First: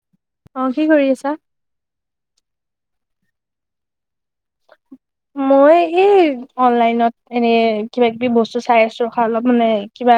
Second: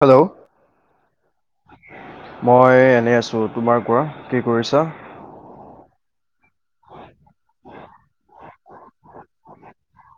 Hello! অ কি কৰি আছা? মই এনে আছোঁ। আছোঁ, তোমাৰ কোৱা কি কৰিছা? মই এই অনলাইনত এনে কিবা কিবি বস্তু চাই আছো অলপ মানে কিবা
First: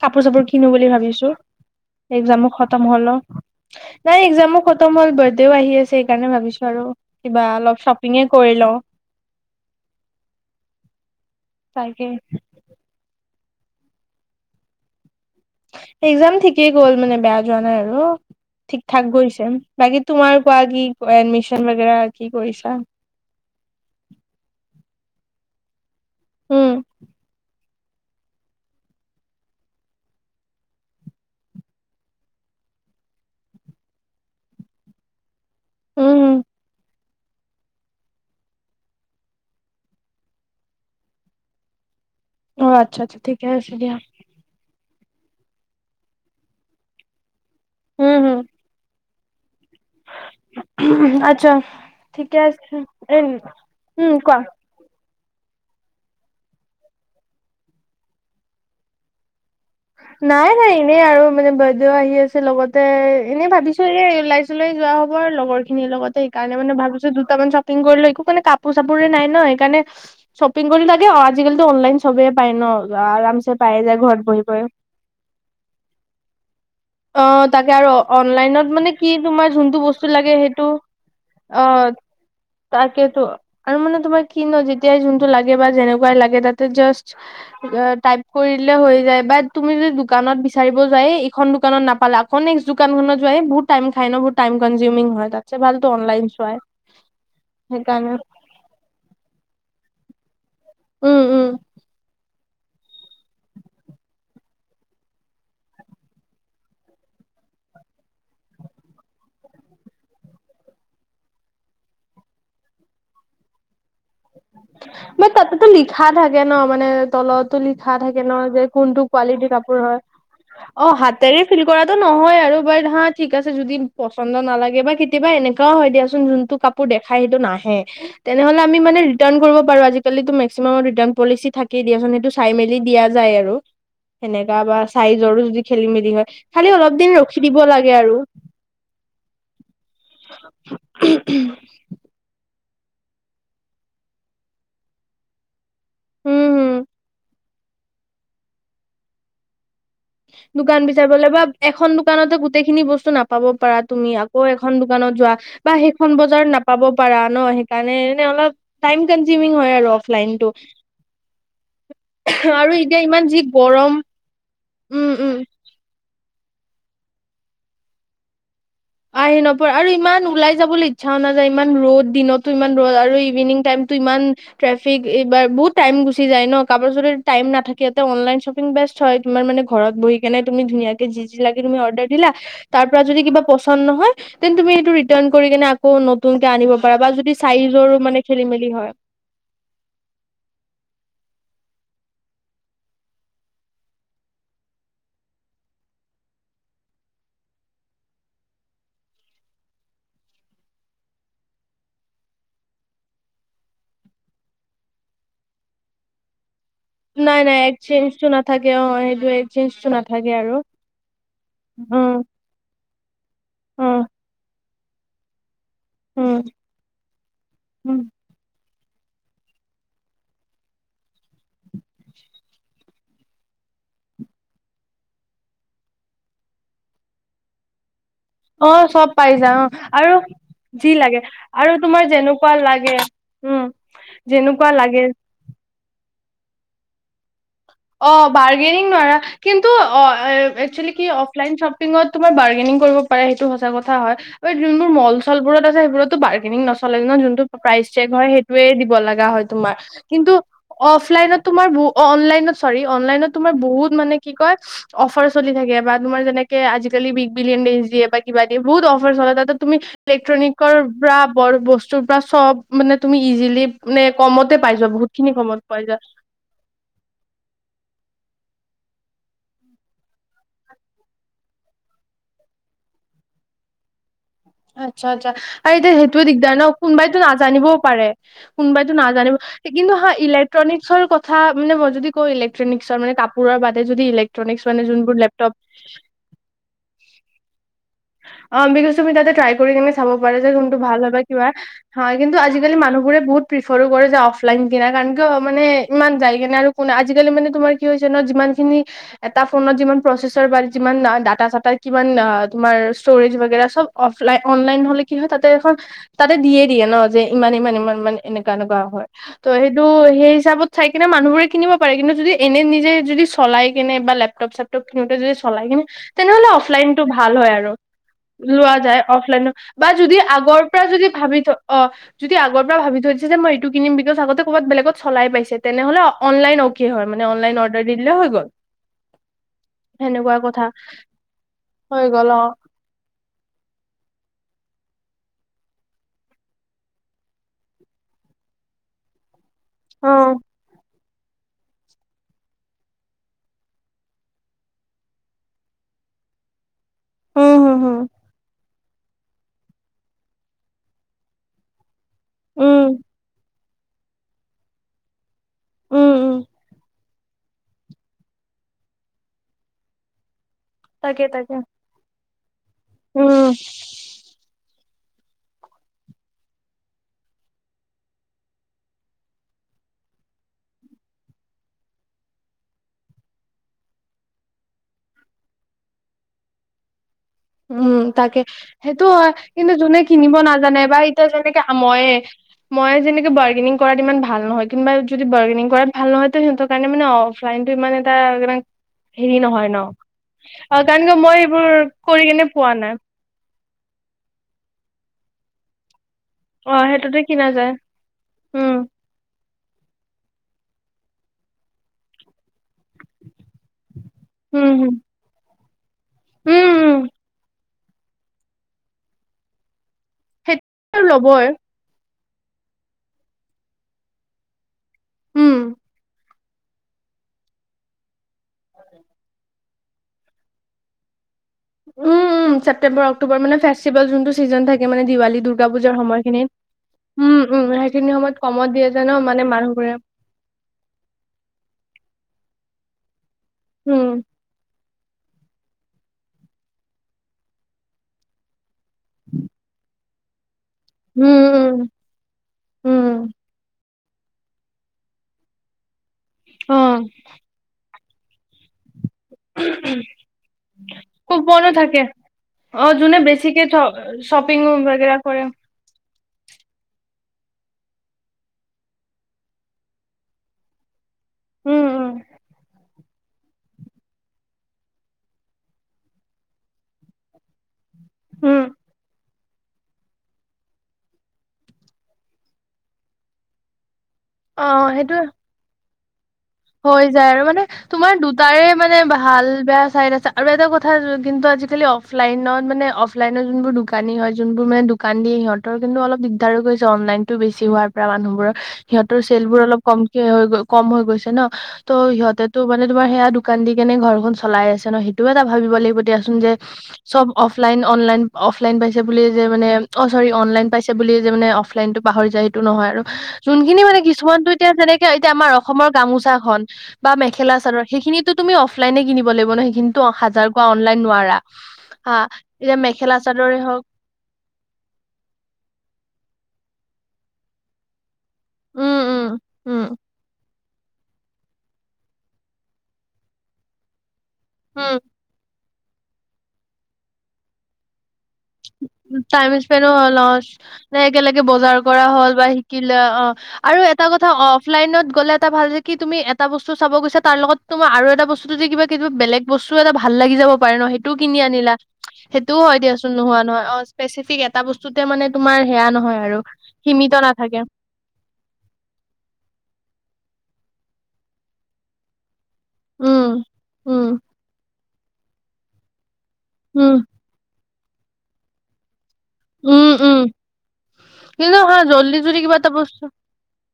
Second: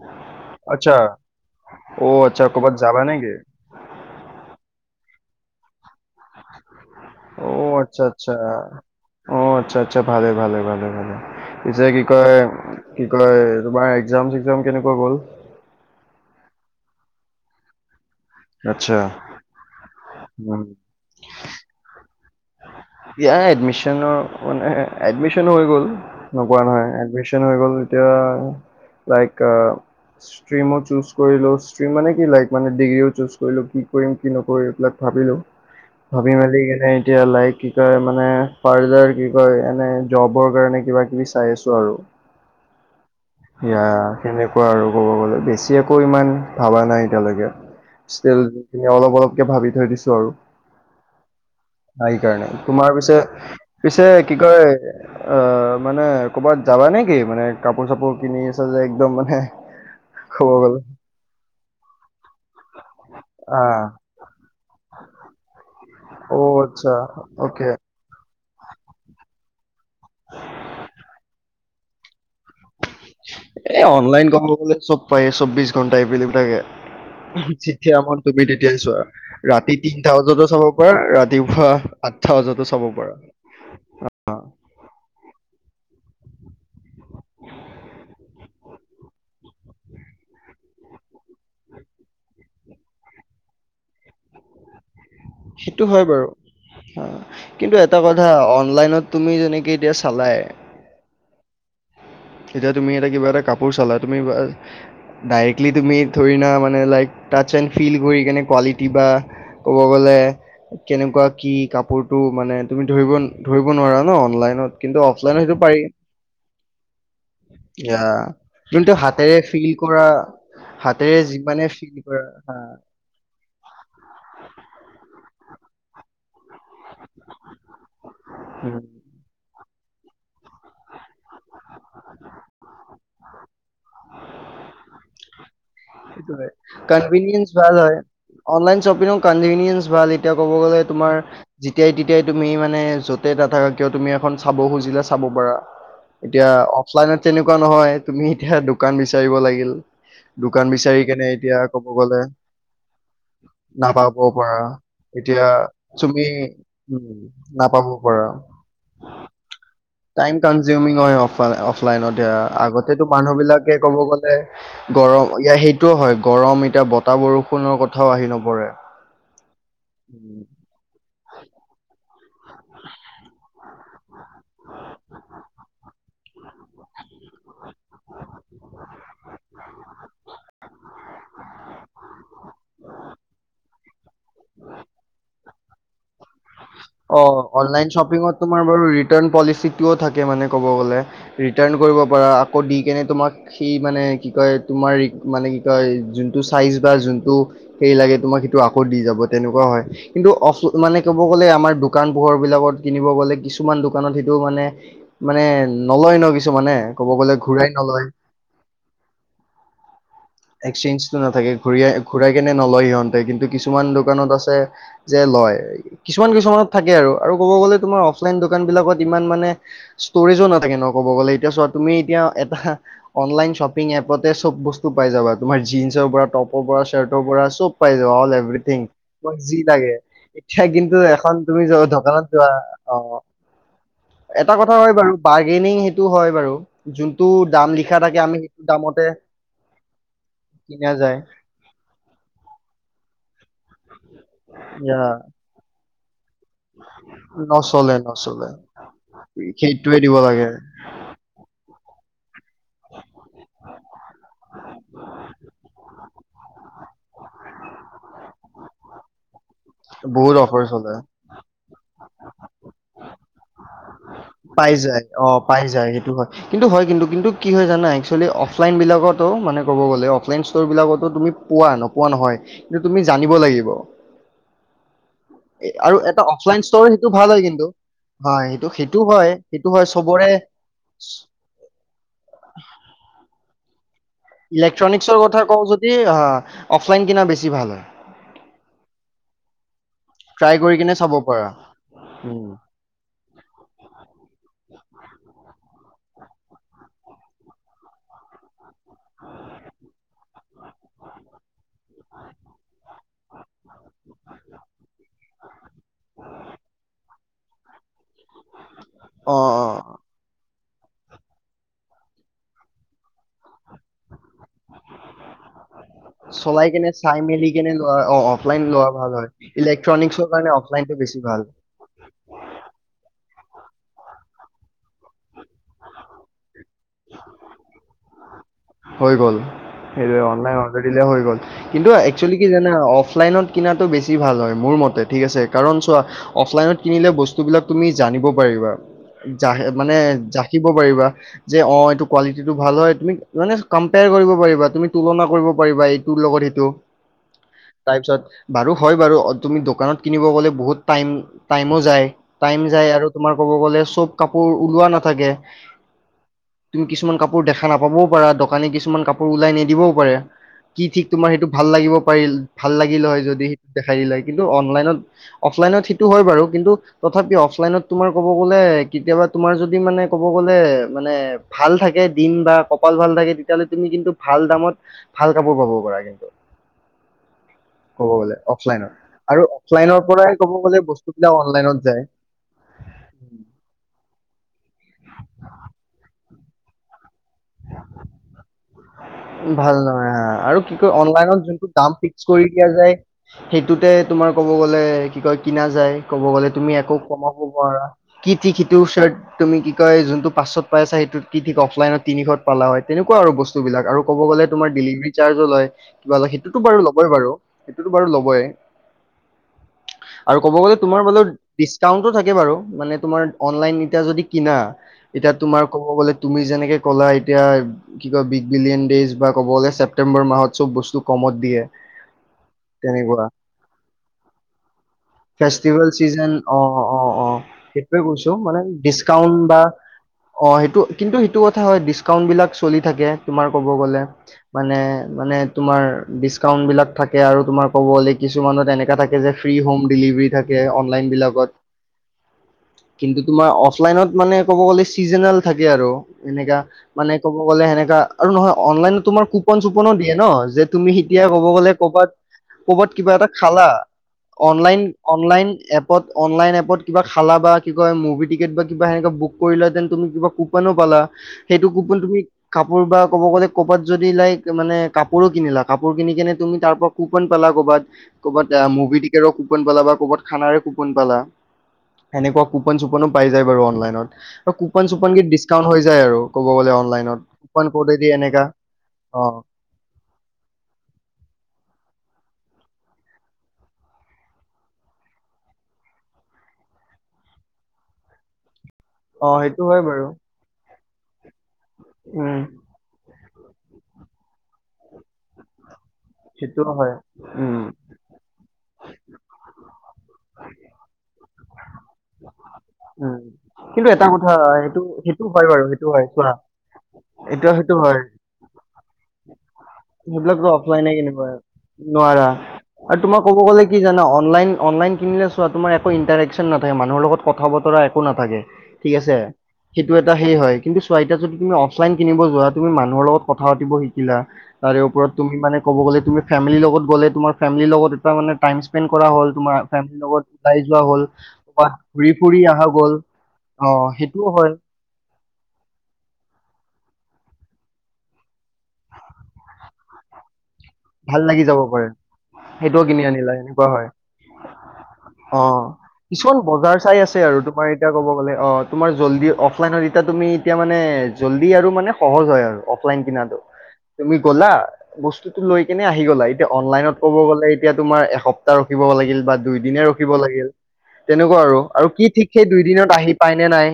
কাপোৰ চাপোৰ কিনো বুলি আচ্ছা ভাবিছো। অ আচ্ছা এক্জামো ক'বাত খতম যাবা হল ন নেকি নাই এক্সামো খতম ম বাৰ্থডেও আহি আছে সেইকাৰণে ভাবিছো আৰু কিবা অলপ আচ্ছা শ্বপিঙে অ'। আচ্ছা কৰি লওঁ অ আচ্ছা আচ্ছা ভালে ভালে ভালে ভালে পিছে কি তাকে কয় কি কয়? তোমাৰ এক্জাম চ্জাম কেনেকুৱা গ'ল? এক্জাম ঠিকেই গ'ল মানে বেয়া যোৱা নাই আৰু। ঠিক আচ্ছা থাক গৈছে বাকী তোমাৰ কোৱা কি এডমিচন বাগাৰা ইয় এডমিশনৰ মানে এডমিশন হৈ গল। নকোৱা উম নহয় এগভেচন হৈ গ'ল এতিয়া লাইক আহ। ষ্ট্ৰীমো চুজ কৰিলোঁ, ষ্ট্ৰীম মানে কি লাইক মানে ডিগ্ৰীও চুজ কৰিলোঁ কি কৰিম কি নকৰিম এবিলাক ভাবিলো উম হম ভাবি মেলি কেনে এতিয়া লাইক কি কয় মানে ফাৰ্দাৰ কি কয় এনে জবৰ কাৰণে কিবা কিবি চাই আছো আৰু। অ আচ্ছা আচ্ছা ঠিকে আছে এয়া দিয়া সেনেকুৱা আৰু। বেছি একো ইমান ভবা নাই এতিয়ালৈকে উম ষ্টিল হম অলপ অলপ কে ভাবি থৈ দিছোঁ আৰু। আচ্ছা ঠিকে সেইকাৰণে আছে তোমাৰ এ পিছে পিছে উম কি কোৱা কয় আহ মানে ক'বাত যাবা নেকি মানে কাপোৰ চাপোৰ কিনি আছ যে একদম মানে ক'ব নাই নাই গ'লে এনেই আৰু মানে বাইদেউ আহি আছে লগতে এনেই আহ ভাবিছো এ ওলাইছিলো এই যোৱা হ'ব আৰু লগৰ খিনিৰ লগতে অ সেইকাৰণে মানে আচ্ছা ভাবিছো দুটামান অকে শ্বপিং কৰি লৈ একো মানে কাপোৰ চাপোৰে নাই। ন সেইকাৰণে শ্বপিং কৰি লাগে আজিকালি অনলাইন চবেইে পায় ন। আৰাম পাই এ যায় ঘৰত অনলাইন বহি ক'ব বহি। চব পায় চৌ্ববিশ ঘণ্টা এইবিলিলাকে। অ তাকে আৰু যেতিয়া মন তুমি অনলাইনত তেতিয়াই মানে চোৱা কি তোমাৰ ৰাতি যোনটো বস্তু তিনটা লাগে বজাতো চাব সেইটো পাৰা ৰাতিপুৱা অ আঠটা বজাতো চাব পাৰা তাকেতো আৰু মানে তোমাৰ কি ন যেতিয়াই জোনটো লাগে বা যেনে লাগে তাতে জাষ্ট টাইপ কৰি দিলে হৈ যায় বাত তুমি যদি দোকানত বিচাৰিব যোৱা এইখন দোকানত নাপালে আক নে্ দোকানত যোৱাই বহুত টাইম খাই ন বহুত টাইম কনজিউমিং হয়। তাতছে সেইটো ভালতো হয় অনলাইন চোৱাই বাৰু কিন্তু এটা সেইকাৰণে কথা অনলাইনত তুমি যেনেকে এতিয়া। চালায়। উম উম। এতিয়া তুমি এটা কিবা এটা কাপোৰ চলা তুমি ডাইৰেক্টলি তুমি ধৰি না মানে লাইক টাচ এণ্ড ফিল কৰি কেনে কোৱালিটি বা ক'ব গ'লে কেনেকুৱা কি কাপোৰতটো মানে তুমি ধৰিব ধৰিব নোৱাৰা ন অনলাইন। মান তাতেতো লিখা থাকে ন মানে তলত লিখা ইয়া থাকে ন যে যোনটো কোনটো হাতেৰে কোৱালিটিৰ ফিল কাপোৰ হয়। কৰা অ হাতেৰে ফিল কৰাটো নহয় আৰু বাৰ হা ঠিক আছে যদি পচন্দ নালাগে বা কেতিয়াবা। হয় দিয়া চোন যোনটো কাপোৰ দেখাই সেইটো নাহে। হা বাৰু আজিকালি ত মেক্সিমামৰ তহ ৰিটাৰ্ণ পলিচি থাকে দিয়া চোন সেইটো চাই মেলি দিয়া যায় আৰু। সেনেকা বা চাইজৰো যি সেইটো কনভিনিয়েস ভাল লাগে হয়। আৰু অনলাইন শ্বপিঙৰ কনভিনিয়েন্ঞ্চ ভাল এতিয়া ক'ব গলে তোমাৰ যেতিয়াই তেতিয়াই তুমি মানে য'তেই নাথাকক কিয় তুমি এখন চাব খুজিলে চাব পাৰা। উম এতিয়া হম অফলাইনত তেনেকুৱা নহয় তুমি এতিয়া দোকান বিচাৰিব লাগিল। দোকান বিচাৰি বিচাৰিবলে কেনে বা এতিয়া কব এখন গলে দোকানতে গোটেইখিনি বস্তু নাপাব পাৰা তুমি নাপাব আকৌ পৰা। এখন দোকানত যোৱা এতিয়া বা সেইখন তুমি বজাৰত নাপাব উম পাৰা ন নাপাব সেইকাৰণে এনে পাৰা। অলপ টাইম কনজিউমিং হয় আৰু টাইম অফলাইনটো কনজিউমিং হয় অ অফলাইনত আৰু এতিয়া আগতেো ইমান মানুহ যি বিলাকে গৰম ক'ব গলে উম গৰম উম ইয়াৰ সেইটোও হয় গৰম এতিয়া বতাহ বৰষুণৰ কথাও আহি নপৰে। আহি নপৰে আৰু ইমান উম, ওলাই যাবলৈ ইচ্ছাও নাযায় ইমান ৰ'দ দিনতো ইমান ৰ'দ আৰু ইভিনিং টাইম তো ইমান ট্ৰেফিক এইবাৰ বহুত টাইম গুচি যায় নে কাৰবাৰ যদি টাইম নাথাকে তে অনলাইন চ বেস্ট হয় তোমাৰ মানে ঘৰত বহি কেনে তুমি ধোনিয়া যি যি লাগে তুমি অৰদাৰ দিলা। তাৰ পৰা যদি কিবা পচ [unintelligible] নহয় তেন তুমি এইটো ৰিতাৰন কৰি কেনে আক অ' অনলাইন শ্বপিঙত খেলি তোমাৰ মেলি বাৰু হয় ৰিটাৰ্ণ পলিচিটোও থাকে মানে ক'ব গ'লে। ৰিটাৰ্ণ কৰিব পাৰা আকৌ দি কেনে তোমাক সেই মানে কি কয় তোমাৰৰি মানে কি কয় যোনটো যোনটো ল তোমাক সেইটো আকৌ দি যাব তেনেকুৱা হয় কি ম কব গলে আমাৰ দোকান পোহৰ বিলাকত কিনিব গ'লে কিছুমান দোকানত সেইটো মানে মানে নলয় ন কিু নাই নাই একচেঞ্জটো না থাকে অ সেইটো একচেঞ্জটো না থাকে এক্সচেঞ্জটো নাথাকে ঘূৰা ঘূৰাই কেনে নলয় সিহঁতে কিন্তু অ কিছুমান দোকানত আছে যে লয় কিছুমান উম কিছুমানত থাকে আৰু আৰু ক'ব গলে উম তোমাৰ অফলাইন দোকান বিলাকত সিমান মানে ষ্টৰেজ নাথাকে ন কব গ'লে এতিয়া চোৱা তুমি এতিয়া এটা অনলাইন চ্চপিং এ এপতে চব বস্তু পাই যাবা তুমাৰ জিন্ৰ পৰা টপৰ পৰা চাৰ্টৰ পৰা চব পাই যাব অল অ এভৰিথিং চব পাই তুমাক যা যি অ লাগে আৰু এতিয়া যি কিন্তু লাগে এখন তুমি আৰু যদি তোমাৰ দকানত যোৱা যেনেকুৱা লাগে উম এটা যেনেকুৱা কথা হয় লাগে বাৰু বাৰ্গেনিং সেইটো হয় বাৰু যোনটো দাম লিখা অ থাকে আমি সেইটো বাৰ্গেনিং দামতে নোৱাৰা কিন্তু অ কিনা একচুৱেলী কি অফলাইন শ্বপিঙত তোমাৰ বাৰগেং কৰিব পাৰে সেইটো সঁচা হয় যোনবোৰ যায় মল চল বোৰত আছে সেইবোৰতো বাৰ্গেনিং নচলে ন যোনটো প্ৰাইচ নচলে চেক হয় নচলে সেইটোৱে দিব লগা হয় তোমাৰ সেইটোৱে দিব কিন্তু, লাগে অফলাইনত তোমাৰ অনলাইনত চৰি অনলাইনত তোমাৰ বহুত মানে কি কয় অফাৰ চলি থাকে বা তোমাৰ যেনেকে বিক বিলিয়ন দিয়ে বা কিবা কিবি বহুত অফাৰ চলে তাত তুমি বহুত অফাৰ ইলেক্ট্ৰনিকৰ চলে পৰা বৰ বস্তুৰ পৰা চব মানে তুমি ইজিলি মানে কমতে পাই যোৱা যায় অ বহুতখিনি কমত পাই যোৱা যায় সেইটো হয় কিন্তু হয় কিন্তু কিন্তু কি হয় জানা একসুৱেলি অফলাইনবিলাকতো মানে ক'ব গ'লে অফলাইন ষ্ট'ৰবিলাকতো তুমি পোৱা নপোৱা নহয় কিন্তু তুমি জানিব লাগিব আচ্ছা আচ্ছা আৰু এ- এতিয়া এটা সেইটোয়ে দিগদাৰ অফলাইন ন ষ্ট'ৰ সেইটো কোনোবাইতো ভাল হয় কিন্তু নাজানিব হয় সেইটো সেইটো হয় সেইটো [unintelligible] হয় কিন্তু হা চবৰে ইলেকট্ৰনিক্সৰ কথা মানে মই যদি কওঁ ইলেকট্ৰনিক্সৰ মানে কাপোৰ বাদে যদি ইলেক্ট্ৰনিকছ মানে যোনবোৰ ইলেক্ট্ৰনিকৰ লেপটপ কথা কওঁ যদি অফলাইন কিনা বেছি ভাল হয় অ বিকজ তুমি তাতে ট্ৰাই কৰি কেনে চাব পাৰো যে ট্ৰাই কৰি যোনটো কিনে ভাল হয় চাব বা কিবা পাৰা হয় কিন্তু উম আজিকালি মানুহবোৰে বহুত প্ৰিফাৰো কৰে যে অফলাইন [unintelligible] কাৰণ কিয় মানে ইমান যাই কিনে আৰু কোনে আজিকালি মানে তোমাৰ কি হৈছে ন যিমান খিনি এ তোমাৰ যিমান প্ৰচেছৰ বাৰে যিমান দাদা চাতাৰ কিমান তোমাৰ ষ্টৰেজ বগেৰা চব অফলন অনলাইন হলে কি হয় তাতে এখন তাতে দিয়ে দিয়ে ন ইমান ইমান ইমান মানে এনেকুৱা এনেকুৱা হয় অ ত অ সেইটো সেই হিচাপত চাই কিনে মানুহবোৰে কিনিব পাৰে কিন্তু যদি এনে নিজে যদি চলাই কেনে বা লেপটপ চেপটপ কিনোতে যদি চলাই কিনে তেনেহ'লে চলাই কিনে অফলাইনটো চা। ভাল হয় আৰু লোৱা যায় হয় অফলাইন বা যদি ইলেক্ট্ৰনিকছৰ কাৰণে আগৰ পৰা অফলাইনটো যদি বেছি ভাবি ভাল থ অ যদি আগৰ পৰা ভাবি থৈ দিছে যে মই এইটো কিনম বিকজ আগতে ক'ৰবাত বেলেগত চলাই পাইছে তেনেহ'লে অনলাইন কি হয় মানে অনলাইন অৰ্ডাৰ দিলে হৈ গ'ল। হৈ গল এই সেনেকুৱা অনলাইন কথা অৰ্ডাৰ দিলে হৈ গ'ল কিন্তু হৈ এইটো গ'ল একচুৱেলি অ কি জানা অফলাইনত কিনাাতটো বেছি ভাল হয়। মোৰ মতে ঠিক আছে কাৰণ চোৱা অফলাইনত কিনিলে বস্তুবিলাক তুমি জানিব পাৰিবা। জ মানে অ জাকিব পাৰিবা। যে অ এইটো কোৱালিটিটো ভাল হয় তুমি মানে কম্পেয়াৰ কৰিব পাৰিবা তুমি তুলনা কৰিব পাৰিবা এইটো লগত সেইটো উম হম হম তাৰপিছত বাৰু হয় বাৰু তুমি দোকানত কিনিব গ'লে বহুত টাইম টাইমো যায়। টাইম উম যায় আৰু তোমাৰ ক'ব গ'লে চব কাপোৰ ওলোৱা নাথাকে। উম উম তুমি কিছুমান কাপোৰ দেখা নাপাবও পাৰো দোকানী কিছুমান কাপোৰ ওলাই নিদিবও পাৰে। কি ঠিক তাকে তোমাৰ সেইটো তাকে ভাল লাগিব পাৰিল ভাল লাগিল হয় যদি উম সেইটো দেখাই দিলে কিন্তু অনলাইনত অফলাইনত সেইটো হয় বাৰু কিন্তু তথাপিও অফলাইনত তোমাৰ ক'ব গ'লে কেতিয়াবা তুমাৰ যদি মানে ক'ব গ'লে মানে ভাল থাকে দিন বা কপাল ভাল থাকে তেতিয়াহ'লে তুমি কিন্তু ভাল দামত ভাল কাপোৰ পাব পাৰা কিন্তু উম ক'ব গ'লে তাকে অফলাইনৰ সেইটো হয় আৰু কিন্তু যোনে অফলাইনৰ পৰাই কিনিব ক'ব গ'লে নাজানে বা এতিয়া বস্তুবিলাক যেনেকে অনলাইনত যায় ময়েই মই যেনেকে বাৰ্গেনিং কৰাত ইমান ভাল নহয় কোনবা যদি বাৰ্গেনিং কৰাত ভাল নহয় তো সিহঁতৰ কাৰণে মে অফলাইনতটো ইমান এটা হেৰি নহয় ভাল ন হা আৰু অ কি কয় কাৰণ ক মই অনলাইনত যোনটো এইবোৰ দাম ফিক্স কৰি কেনে দিয়া পোৱা নাই যায় সেইটোতে তোমাৰ ক'ব গ'লে কি কয় কিনা যায়। ক'ব গ'লে তুমি অ একো সেইটোতে কমাব কিনা যায় নোৱাৰা কি থিক সিটো উম চাৰ্ট। তুমি কি কয় যোনটো পাছত পাইছা সেইটোত কি ঠিক অফলাইনত তিনিশত পালা হয় তেনেকুৱা আৰু বস্তু বিলাক। ক'ব গ'লে তোমাৰ উম হম ডেলিভাৰী চাৰ্জ লয়, কিবা লয় সেইটোতো বাৰু উম উম ল'ই বাৰু। সেইটো বাৰু লবই আৰু ক'ব গ'লে তোমাৰ সেইটো মানে ল'বই ডিচকাওণ্টো থাকে। বাৰু মানে তোমাৰ অনলাইন এতিয়া যদি কিনা এতিয়া উম তোমাৰ ক'ব গলে! তুমি যেনেকে ক'লা এতিয়া কি কয় বিগ বিলিয়ন ডেইজ বা ক'ব'লে! ছেপটেম্বৰ মাহত চব বস্তু কমত দিয়ে। উম উম ছেপ্তেম্বৰ তেনেকুৱা অক্টোবৰ মানে ফেষ্টিভেল যোনটো ছিজন থাকে দেৱালীৰ, দূৰ্গা ফেষ্টিভেল পূজাৰ চিজন অ অ সময়খিনিত। অ উম উম সেইটোৱে সেইখিনি কৈছো সময়ত মানে কমত দিয়ে যে ন ডিচকাউন্ট মানে বা মানুহবোৰে! অ সেইটো কিন্তু সেইটো কথা হয় ডিচ্কাউন্ট বিলাক চলি থাকে তোমাৰ ক'ব গ'লে উম মানে। মানে তোমাৰ ডিচকাউন্ট বিলাক থাকে আৰু তোমাৰ ক'ব'লে কিছুমানত তেনেক! হমিভাৰ থাকেলন উম বিলাকত উম উম কিুমাৰ অফলাইনত মানে ক'ব গ'লে চিজনেল থাকে আৰু এনেকা অ মানে ক'ব গ'লে সেনেকা আৰু নহয় অনলাইনত তোমাৰ কুপন চুপনো দিয়ে ন যে তুমি এতিয়া ক'ব কুপনো গ'লে থাকে ক'ৰবাত অ ক'বাত কিবা যোনে এটা বেছিকে খালা শ্বপিং অনলাইন বাগেৰা কৰে অনলাইন এপত অনলাইন এপত কিবা খালা বা কয় মুভি টিকেট বা কিবা সনেকুৱৈ বুক কৰিলেহঁতেন তুমি কিবা কুপনো পালা সেইটো উম কুপন উম তুমি কাপোৰ বা ক'ব গ'লে ক'ৰবাত যদি লাইক মানে কাপোৰো কিনিলা কাপোৰ কিনি কিনে তুমি তাৰ পৰা কুপন পালা কৰ'বাত ক'ৰবাত উম অ মুভি টিকেটৰ কুপন পালা বা ক'ৰবাত খানাৰে কুপন পালা এনেকুৱা কুপন চুপনো পাই যায় বাৰু অনলাইনত আৰু অ কুপন চুপন সেইটোয়ে দি ডিচকাউন্ট হৈ যায় আৰু ক'ব গলে হৈ অনলাইনত যায় আৰু মানে কুপন ক'ডেদি তোমাৰ এনেকা দুটাৰে মানে অ ভাল বেয়া চাইড আছে আৰু এটা কথা কিন্তু আজিকালি অস অফলাইনত মানে অফলাইনত যোনবোৰ দোকানী হয় যোনবোৰ মানে দোকান দিয় সিহঁতৰ কিন্তু অলপ দিগদাৰো গৈছে অন অনলাইনতো বেছি হোৱাৰ পৰা মানুহবোৰৰ [unintelligible] সিহঁতৰ অ চেলবোৰ সেইটো অলপ হয় বাৰু কমকে হৈ কম হৈ গৈছে ন [unintelligible] ত উম সিহতে তো মানে তোমাৰ সেয়া দু কান্দি কেনে ঘৰখন চলাই আছে ন সেইটোও এটা ভাবিব লাগিব দেছুন যে সেইটো হয় চব উম অফলাইন অনলাইন অফলাইন পাইছে বুলি যে মানে অ' চৰি অনলাইন পাইছে বুলি যে মানে অফলাইনতটো পাহৰি যায় হেই টো নহয় আৰু উম যোনখিনি কিন্তু মানে এটা কথা কিছুমানতো এতিয়া সেইটো যেনেকে সেইটো এতিয়া হয় আমাৰ বাৰু সেইটো অসমৰ হয় চোৱা গামোচা বা এইটো মেখেলা সেইটো চাদৰ হয় সেইখিনিতো তুমি অফলাইনে কিনিব লাগিব ন' হেই কিন্তু হাজাৰ সেইবিলাকতো ক অফলাইনে অনলাইন কিনিব নোৱাৰা হা নোৱাৰা আৰু মেখেলা তোমাৰ ক'ব চাদৰে গ'লে কি হওক জানা অনলাইন, অনলাইন কিনিলে চোৱা তোমাৰ একো ইণ্টাৰেকশ্যন না মানুহৰ লগত কথা বতৰা একো নাথাকে ঠিক উম আছে, উম সেইটো উম এটা হেৰি হয় কিন্তু চোৱা এতিয়া যদি তুমি অফলাইন কিনিব যোৱা তুমি মানুহৰ লগত কথা পাতিব শিকিলা তাৰে ওপৰত তুমি মানে ক'ব গ'লে তুমি ফেমিলীৰ লগত গ'লে তোমাৰ ফেমিলীৰ লগত এটা মানে টাইম স্পেণ্ড কৰা উম হ'ল টাইম তোমাৰ, স্পেনো ফেমিলীৰ হ'ল লগত অ ওলাই যোৱা নে হ'ল একেলগে বা বজাৰ কৰা ঘূৰি হ'ল ফুৰি বা অহা গ'ল। শিকিলে অ অ আৰু এটা কথা সেইটোও হয় অফলাইনত গলে এটা ভাল যে কি তুমি এটা বস্তু চাব গৈছে তাৰ লগতো মই আৰু এটা বস্তু যে কিবা কিনো বেলেগ বস্তুও এটা ভাল লাগি যাব। [unintelligible] সেইটোও ভাল কিনি লাগি যাব আনিলা পাৰে সেইটোও হয় কিনি দিয়াচোন আনিলা নোহোৱাত এনেকুৱা হয় অ' স্পেছিফিক এটা বস্তুটে মানে অ তোমাৰ সেইয়া নহয় কিছুমান আৰু বজাৰ চাই সীমিত আছে আৰু নাথাকে। তোমাৰ এতিয়া ক'ব গ'লে অ তোমাৰ জল্দি অফলাইনৰ ইতা তুমি এতিয়া মানে জল্দি আৰু মানে সহজ হয় আৰু অফলাইন উম কিনাটো। উম তুমি গ'লা বস্তুটো লৈ কেনে আহি গ'লা, এতিয়া উম অনলাইনত ক'ব গ'লে এতিয়া তোমাৰ এসপ্তাহ ৰখিব লাগিল। বা দুই দিনে উম ৰখিব উম লাগিল তেনেকুৱা কিন্তু আৰু হা আৰু কি জল্দি ঠিক যদি সেই কিবা দুই এটা দিনত বস্তু আহি পাই নে নাই?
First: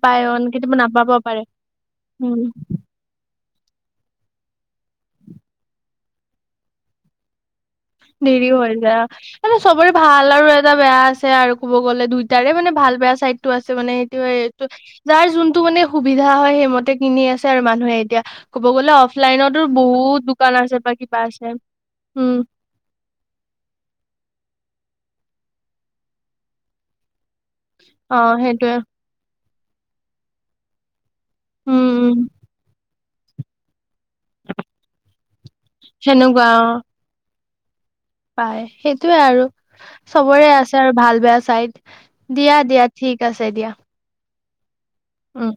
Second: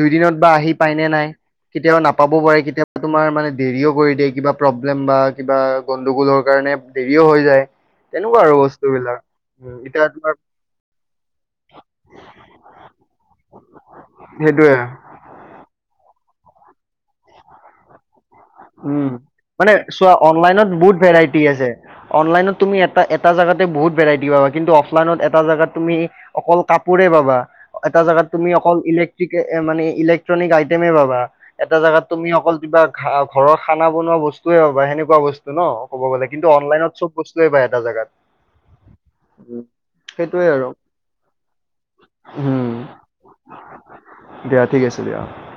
দুই দিনত অন বা আহি কেতিয়াবা পায়নে নাপাব নাই পাৰে কেতিয়াও নাপাব উম পাৰে কেতিয়াাবা তোমাৰ মানে দেৰিও কৰি দিয়ে কিবা প্ৰব্লেম বা কিবা গণ্ডগোলৰ কাৰণে দেৰিও হৈ যায় তেনেকুৱা দেৰি আৰু হৈ যায় বস্তুবিলাক মানে উম চবৰে এতিয়া ভাল তোমাৰ আৰু এটা বেয়া আছে আৰু ক'ব গ'লে দুইটাৰে মানে ভাল চাইদটো আছে মানে সেইটোয়ে যাৰ যোনটো সুবিধা সুবিধা হয় সেইমতে কিনি আছে আৰু মানুহে এতিয়া ক'ব গ'লে উম অফলাইনতো মানে চোৱা বহুত দোকান অনলাইনত আছে বা বহুত কিবা ভেৰাইটি আছে উম অনলাইনত তুমি এটা জোগাতে বহুত ভেৰাইটি পাবা কিন্তু অফলাইনত এটা জোগাত তুমি অকল কাপোৰে পাবা এটা অ জাগাত তুমি সেইটোয়ে অকল ইলেক্ট্ৰিক মান ইলেক্ট্ৰনিক আইটেমে পাবা এটা উম জোগাত উম তুমি অকল কিবা ঘা ঘৰৰ খানা বোৱা বস্তুৱে সেনেকুৱা বস্তু ন ক'ব গ'লে কিন্তু অনলাইনত চব বস্তুৱে পায় এটা জেগাত পাই সেইটোয়ে আৰু চবৰে আছে আৰু ভাল বেয়া চাইড দিয়া উম দিয়া ঠিক ঠিক আছে দিয়া দিয়া ঠিক আছে দিয়া উম